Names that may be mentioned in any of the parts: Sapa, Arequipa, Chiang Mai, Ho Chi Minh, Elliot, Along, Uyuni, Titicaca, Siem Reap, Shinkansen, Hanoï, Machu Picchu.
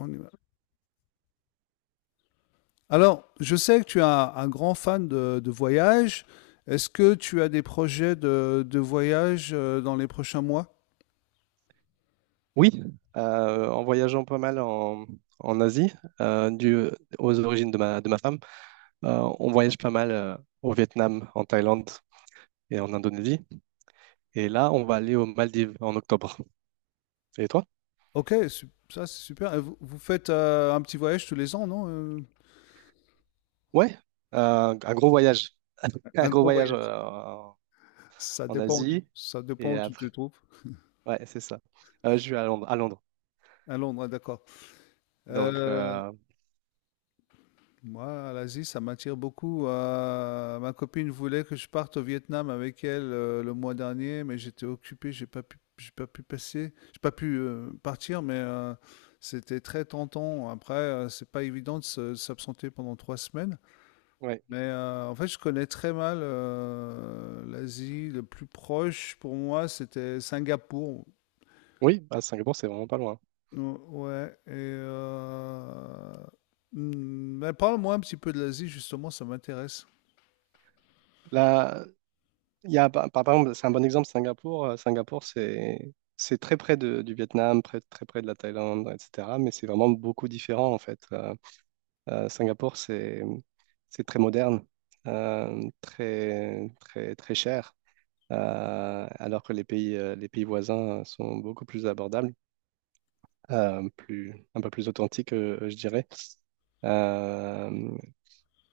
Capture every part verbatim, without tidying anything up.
On y va. Alors, je sais que tu es un, un grand fan de, de voyage. Est-ce que tu as des projets de, de voyage, euh, dans les prochains mois? Oui, euh, en voyageant pas mal en, en Asie, euh, dû aux origines de ma, de ma femme, euh, on voyage pas mal euh, au Vietnam, en Thaïlande et en Indonésie. Et là, on va aller aux Maldives en octobre. Et toi? Ok, su- ça c'est super. Et vous, vous faites euh, un petit voyage tous les ans, non? Euh, Ouais, euh, un gros voyage. Un Un gros gros voyage voyage. euh, Ça en dépend où tu, Asie. ça dépend Et où tu te après, trouves. ouais, c'est ça. Euh, je suis à Londres, à Londres. À Londres, ah, d'accord. Donc, Euh, euh, Moi, l'Asie, ça m'attire beaucoup. Euh, ma copine voulait que je parte au Vietnam avec elle, euh, le mois dernier, mais j'étais occupé, j'ai pas pu, j'ai pas pu passer, j'ai pas pu euh, partir, mais euh, c'était très tentant. Après, euh, c'est pas évident de se- de s'absenter pendant trois semaines. ouais. Mais euh, en fait, je connais très mal, euh, l'Asie. Le plus proche pour moi, c'était Singapour. Oui, à Singapour, c'est vraiment pas loin. Ou- Ouais. Et euh, hmm, mais parle-moi un petit peu de l'Asie, justement, ça m'intéresse. Là. Il y a, par, par- par exemple, c'est un bon exemple, Singapour. Euh, Singapour, c'est c'est très près de- du Vietnam, près- très près de la Thaïlande, et cetera. Mais c'est vraiment beaucoup différent, en fait. Euh, euh, Singapour, c'est c'est très moderne, euh, très, très, très cher, euh, alors que les pays, euh, les pays voisins sont beaucoup plus abordables, euh, plus, un peu plus authentiques, euh, je dirais. Euh,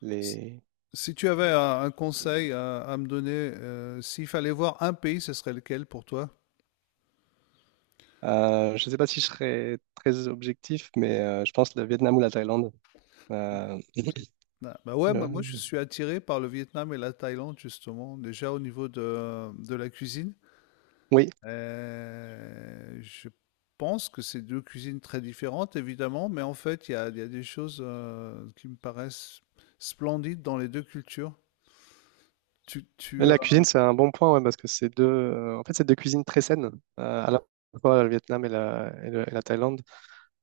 les, Si tu avais un, un conseil à, à me donner, euh, s'il fallait voir un pays, ce serait lequel pour toi? euh, je ne sais pas si je serais très objectif, mais euh, je pense le Vietnam ou la Thaïlande. Euh, Ah, bah ouais, moi, moi, je le- suis attiré par le Vietnam et la Thaïlande justement, déjà au niveau de, de la cuisine. Oui, Euh, je pense que c'est deux cuisines très différentes évidemment, mais en fait il y a, il y a des choses, euh, qui me paraissent splendides dans les deux cultures. Tu, tu, euh, la cuisine, c'est un bon point, ouais, parce que c'est deux, euh, en fait, c'est deux cuisines très saines, euh, à la fois le Vietnam et la, et le- et la Thaïlande.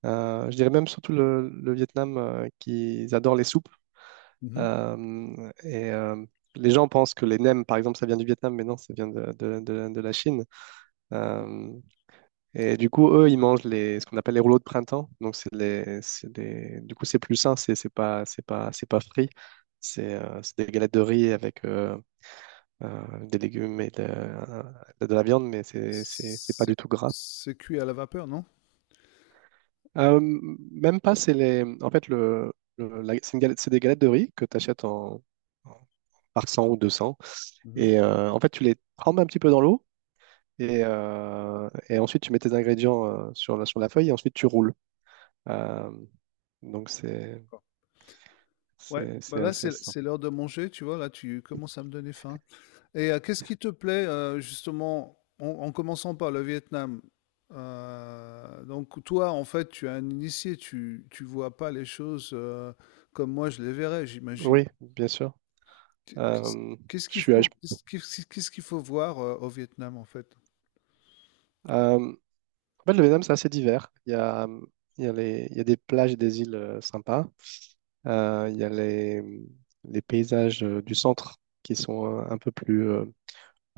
Euh, je dirais même surtout le, le Vietnam, euh, qu'ils adorent les soupes. Mhm. Euh, et euh, les gens pensent que les nems, par exemple, ça vient du Vietnam, mais non, ça vient de, de- de- de la Chine. Euh, et du coup, eux, ils mangent les, ce qu'on appelle les rouleaux de printemps. Donc, c'est les, c'est des- du coup, c'est plus sain, c'est c'est pas, c'est pas, c'est pas frit. C'est euh, c'est des galettes de riz avec euh, euh, avec des légumes et de, de- de la viande, mais c'est c'est- c'est pas C'est du tout gras. c'est cuit à la vapeur, non? Euh, même pas, c'est les, en fait, le, le- la- c'est une galette- c'est des galettes de riz que tu achètes en, en- par cent ou deux cents. Mhm. Et euh, en fait, tu les trempes un petit peu dans l'eau. Et, euh, et ensuite, tu mets tes ingrédients, euh, sur la, sur la feuille, et ensuite, tu roules. Euh, donc, c'est Ouais, c'est- bah c'est là assez c'est simple. c'est l'heure de manger, tu vois, là tu commences à me donner faim. Et euh, qu'est-ce qui te plaît, euh, justement en, en commençant par le Vietnam? Euh, donc toi en fait tu es un initié, tu tu vois pas les choses, euh, comme moi je les verrais, j'imagine. Oui, bien sûr. Qu- Qu'est-ce Euh, qu'est-ce je qu'il suis à- je- faut qu'est-ce qu'est-ce- Qu'est-ce qu'il faut voir, euh, au Vietnam en fait? euh, En fait, le Vietnam, c'est assez divers. Il y a, il y a les- il y a des plages et des îles euh, sympas. Euh, Il y a les, les paysages euh, du centre qui sont euh, un, peu plus, euh,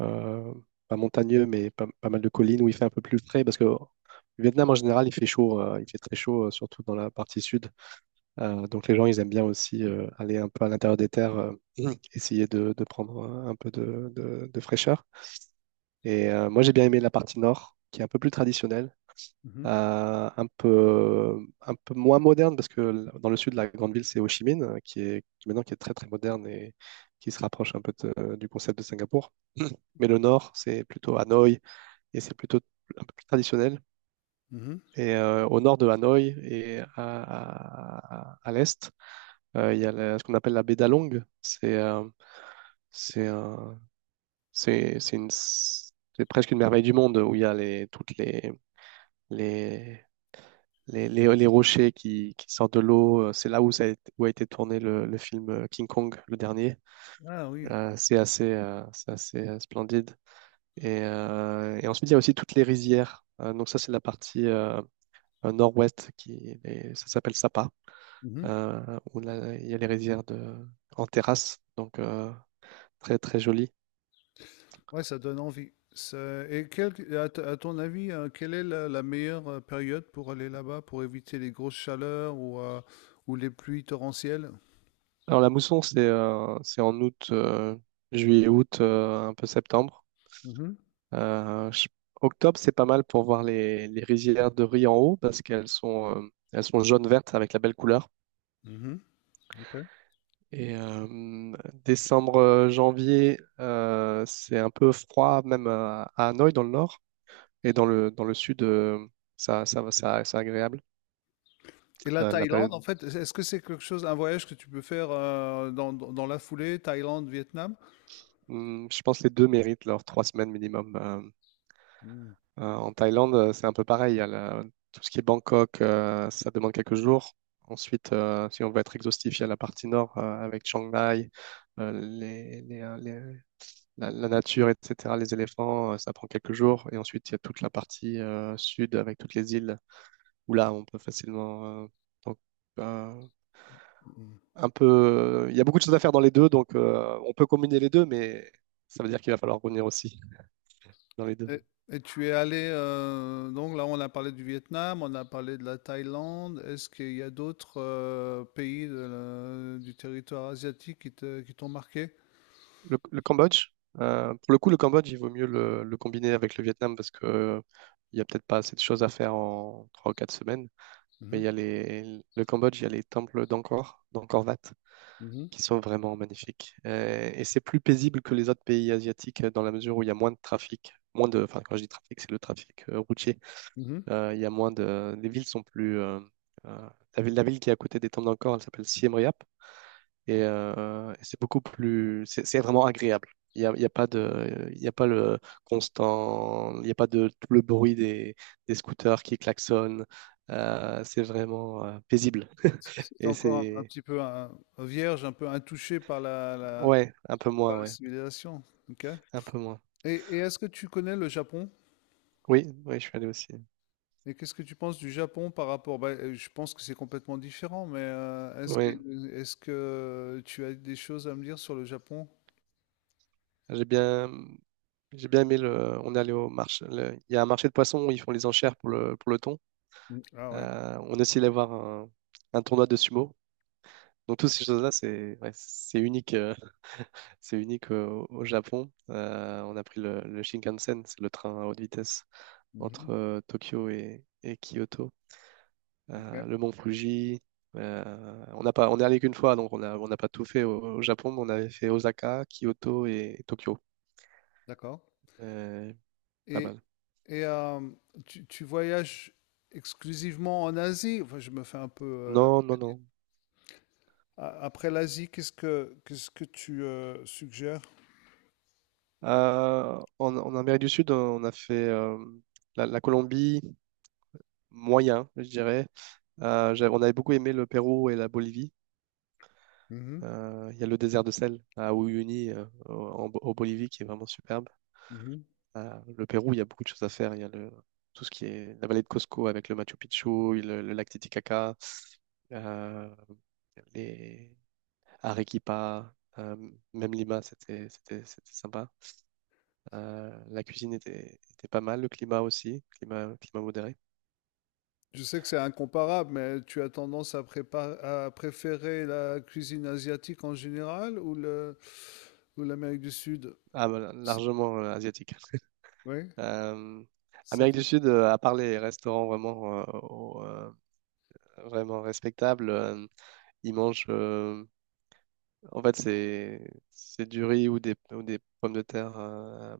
euh, pas montagneux, mais pas, pas mal de collines où il fait un peu plus frais, parce que le Vietnam en général, il fait chaud, euh, il fait très chaud, euh, surtout dans la partie sud. Euh, donc les gens, ils aiment bien aussi, euh, aller un peu à l'intérieur des terres, euh, essayer de, de prendre, euh, un peu de, de- de fraîcheur. Et euh, moi, j'ai bien aimé la partie nord, qui est un peu plus traditionnelle, Mhm, euh, un peu, un peu moins moderne, parce que l- dans le sud, de la grande ville, c'est Ho Chi Minh, euh, qui est qui maintenant qui est très très moderne et qui se rapproche un peu de- du concept de Singapour. Mais le nord, c'est plutôt Hanoï, et c'est plutôt un peu plus traditionnel. mhm. Et euh, au nord de Hanoï et à, à- à l'est, euh, il y a la- ce qu'on appelle la baie d'Along. C'est euh, c'est un- c'est c'est une- C'est presque une merveille du monde où il y a les, toutes les les, les, les, les rochers qui, qui sortent de l'eau. euh, C'est là où, ça a été, où a été tourné le, le film, euh, King Kong, le dernier. Ah oui. Euh, c'est assez, euh, c'est assez euh, splendide. Et, euh, et ensuite, il y a aussi toutes les rizières. Euh, donc ça, c'est la partie euh, euh, nord-ouest, qui et ça s'appelle Sapa, euh, où là, il y a les rizières de, en terrasse. Donc, euh, très, très joli. Ouais, ça donne envie. Ça- Et quel, à, t- à ton avis, euh, quelle est la, la meilleure, euh, période pour aller là-bas, pour éviter les grosses chaleurs ou, euh, ou les pluies torrentielles? Alors la mousson, c'est euh, c'est en août, euh, juillet, août, euh, un peu septembre. Mhm, Euh, je- Octobre, c'est pas mal pour voir les, les rizières de riz en haut, parce qu'elles sont, euh, elles sont jaune vertes avec la belle couleur. mhm, ok. Et euh, décembre, euh, janvier, euh, c'est un peu froid, même à, à Hanoï dans le nord, et dans le, dans le sud, euh, ça, ça, va- ça, c'est agréable. Et la Euh, la Thaïlande, période, en fait, est-ce que c'est quelque chose, un voyage que tu peux faire, euh, dans, dans- dans la foulée, Thaïlande, Vietnam? Hmm, je pense que les deux méritent leurs trois semaines minimum. euh, Mm, Euh, en Thaïlande, euh, c'est un peu pareil. Il y a la- tout ce qui est Bangkok, euh, ça demande quelques jours. Ensuite, euh, si on veut être exhaustif, il y a la partie nord, euh, avec Chiang Mai, euh, les- les- euh, les- la, la nature, et cetera, les éléphants, euh, ça prend quelques jours. Et ensuite, il y a toute la partie euh, sud, avec toutes les îles où là, on peut facilement. Euh, donc, euh, mm. un peu. Il y a beaucoup de choses à faire dans les deux, donc euh, on peut combiner les deux, mais ça veut dire qu'il va falloir revenir aussi dans les deux. Et, et tu es allé, euh, donc là, on a parlé du Vietnam, on a parlé de la Thaïlande. Est-ce qu'il y a d'autres, euh, pays de la- du territoire asiatique qui te- qui t'ont marqué? Le, le Cambodge, euh, pour le coup, le Cambodge, il vaut mieux le, le combiner avec le Vietnam, parce que euh, il y a peut-être pas assez de choses à faire en trois ou quatre semaines. Mmh Mais il mh. y a les, le Cambodge, il y a les temples d'Angkor, d'Angkor Wat, Mmh mh. qui sont vraiment magnifiques. Euh, et c'est plus paisible que les autres pays asiatiques, euh, dans la mesure où il y a moins de trafic. Moins de, enfin, quand je dis trafic, c'est le trafic, euh, routier. Mmh Euh, il y a moins de, les villes sont plus. euh, euh, la ville, la ville qui est à côté des temples d'Angkor, elle s'appelle Siem Reap. Et, euh, et c'est beaucoup plus, c'est c'est vraiment agréable. Il n'y a, il y a pas de, il y a pas le constant, Il n'y a pas de tout le bruit des, des scooters qui klaxonnent. Euh, c'est vraiment euh, paisible. Et encore un un c'est, petit peu un un vierge, un peu intouché par la la ouais, un peu par moins. la Ouais, civilisation. OK. Et un peu moins. Et est-ce que tu connais le Japon? Oui, oui, je suis allé aussi. Et qu'est-ce que tu penses du Japon par rapport bah, heu, je pense que c'est complètement différent, mais, heu, est-ce que Oui, est-ce que tu as des choses à me dire sur le Japon? j'ai bien, j'ai bien aimé le. On est allé au marché. le- Il y a un marché de poissons où ils font les enchères pour le, pour le thon. Mmh. Ah ouais. Euh, on est aussi allé voir un, un tournoi de sumo. Donc toutes ces choses-là, c'est, ouais, c'est unique. euh, C'est unique, euh, au Japon. Euh, on a pris le, le Shinkansen, c'est le train à haute vitesse, Mmh entre euh, Tokyo et, et Kyoto. Euh, OK. Le mont Fuji. Euh, on n'a pas, on est allé qu'une fois, donc on a, on n'a pas tout fait au, au Japon, mais on avait fait Osaka, Kyoto et Tokyo. D'accord. Euh, Pas Et mal. et hem, tu tu voyages exclusivement en Asie? Enfin, je me fais un peu, euh, Non, non, non. A- Après l'Asie, qu'est-ce que qu'est-ce que tu, euh, suggères? Euh, en, en Amérique du Sud, on a fait, euh, la, la Colombie, moyen, je dirais. Euh, j'avais- on avait beaucoup aimé le Pérou et la Bolivie. Mhm, Euh, Il y a le désert de sel à Uyuni, euh, au, en au Bolivie, qui est vraiment superbe. mhm. Euh, le Pérou, il y a beaucoup de choses à faire. Il y a le, Tout ce qui est la vallée de Cusco avec le Machu Picchu, le, le lac Titicaca, euh, les Arequipa, euh, même Lima, c'était c'était- c'était sympa. Euh, la cuisine était, était pas mal, le climat aussi, climat, climat modéré. Je sais que c'est incomparable, mais tu as tendance à, prépa- à préférer la cuisine asiatique en général ou le ou l'Amérique du Sud? Ah, voilà, S- largement euh, asiatique. Oui, Euh, ça Amérique fait. du Sud, euh, à part les restaurants vraiment, euh, au- euh, vraiment respectables. euh, Ils mangent. Euh, en fait, c'est c'est du riz, ou des, ou des pommes de terre, euh,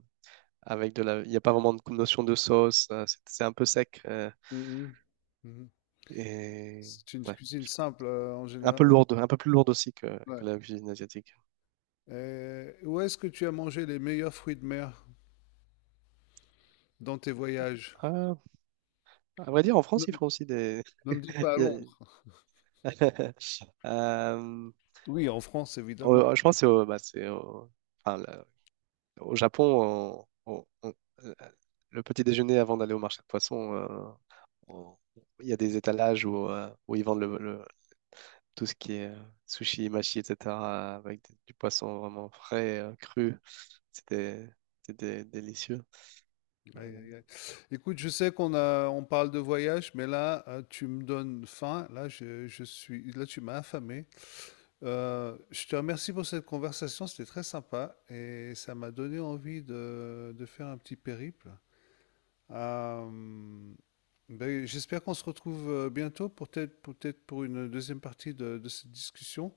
avec de la. Il n'y a pas vraiment de notion de sauce. euh, c'est c'est un peu sec, euh, Mhm. Mhm. et, C'est une ouais, cuisine simple, euh, en un général. peu lourde, un peu plus lourde aussi que, que Ouais. la cuisine asiatique. Euh, où est-ce que tu as mangé les meilleurs fruits de mer dans tes voyages? Ah, à vrai dire, en France, Ne, ils font aussi des. Ne me dis pas à il y Londres. a- Euh, Oui, en France, évidemment. au- je pense que c'est au, bah, c'est au, enfin, là, au Japon, on- on- on- euh, le petit déjeuner avant d'aller au marché de poissons, euh, on- il y a des étalages où, euh, où ils vendent le, tout ce qui est euh, sushi, machi, et cetera, avec d- du poisson vraiment frais, euh, cru. C'était c'était délicieux. Euh, Aïe, aïe, aïe. Écoute, je sais qu'on a, on parle de voyage, mais là, euh, tu me donnes faim. Là, je, je suis, là, tu m'as affamé. Euh, je te remercie pour cette conversation, c'était très sympa et ça m'a donné envie de, de faire un petit périple. Euh, ben, j'espère qu'on se retrouve, euh, bientôt, pour peut-être, peut-être pour une deuxième partie de, de cette discussion.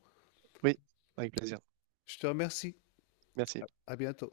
oui, avec plaisir. Je te remercie. Merci. À bientôt.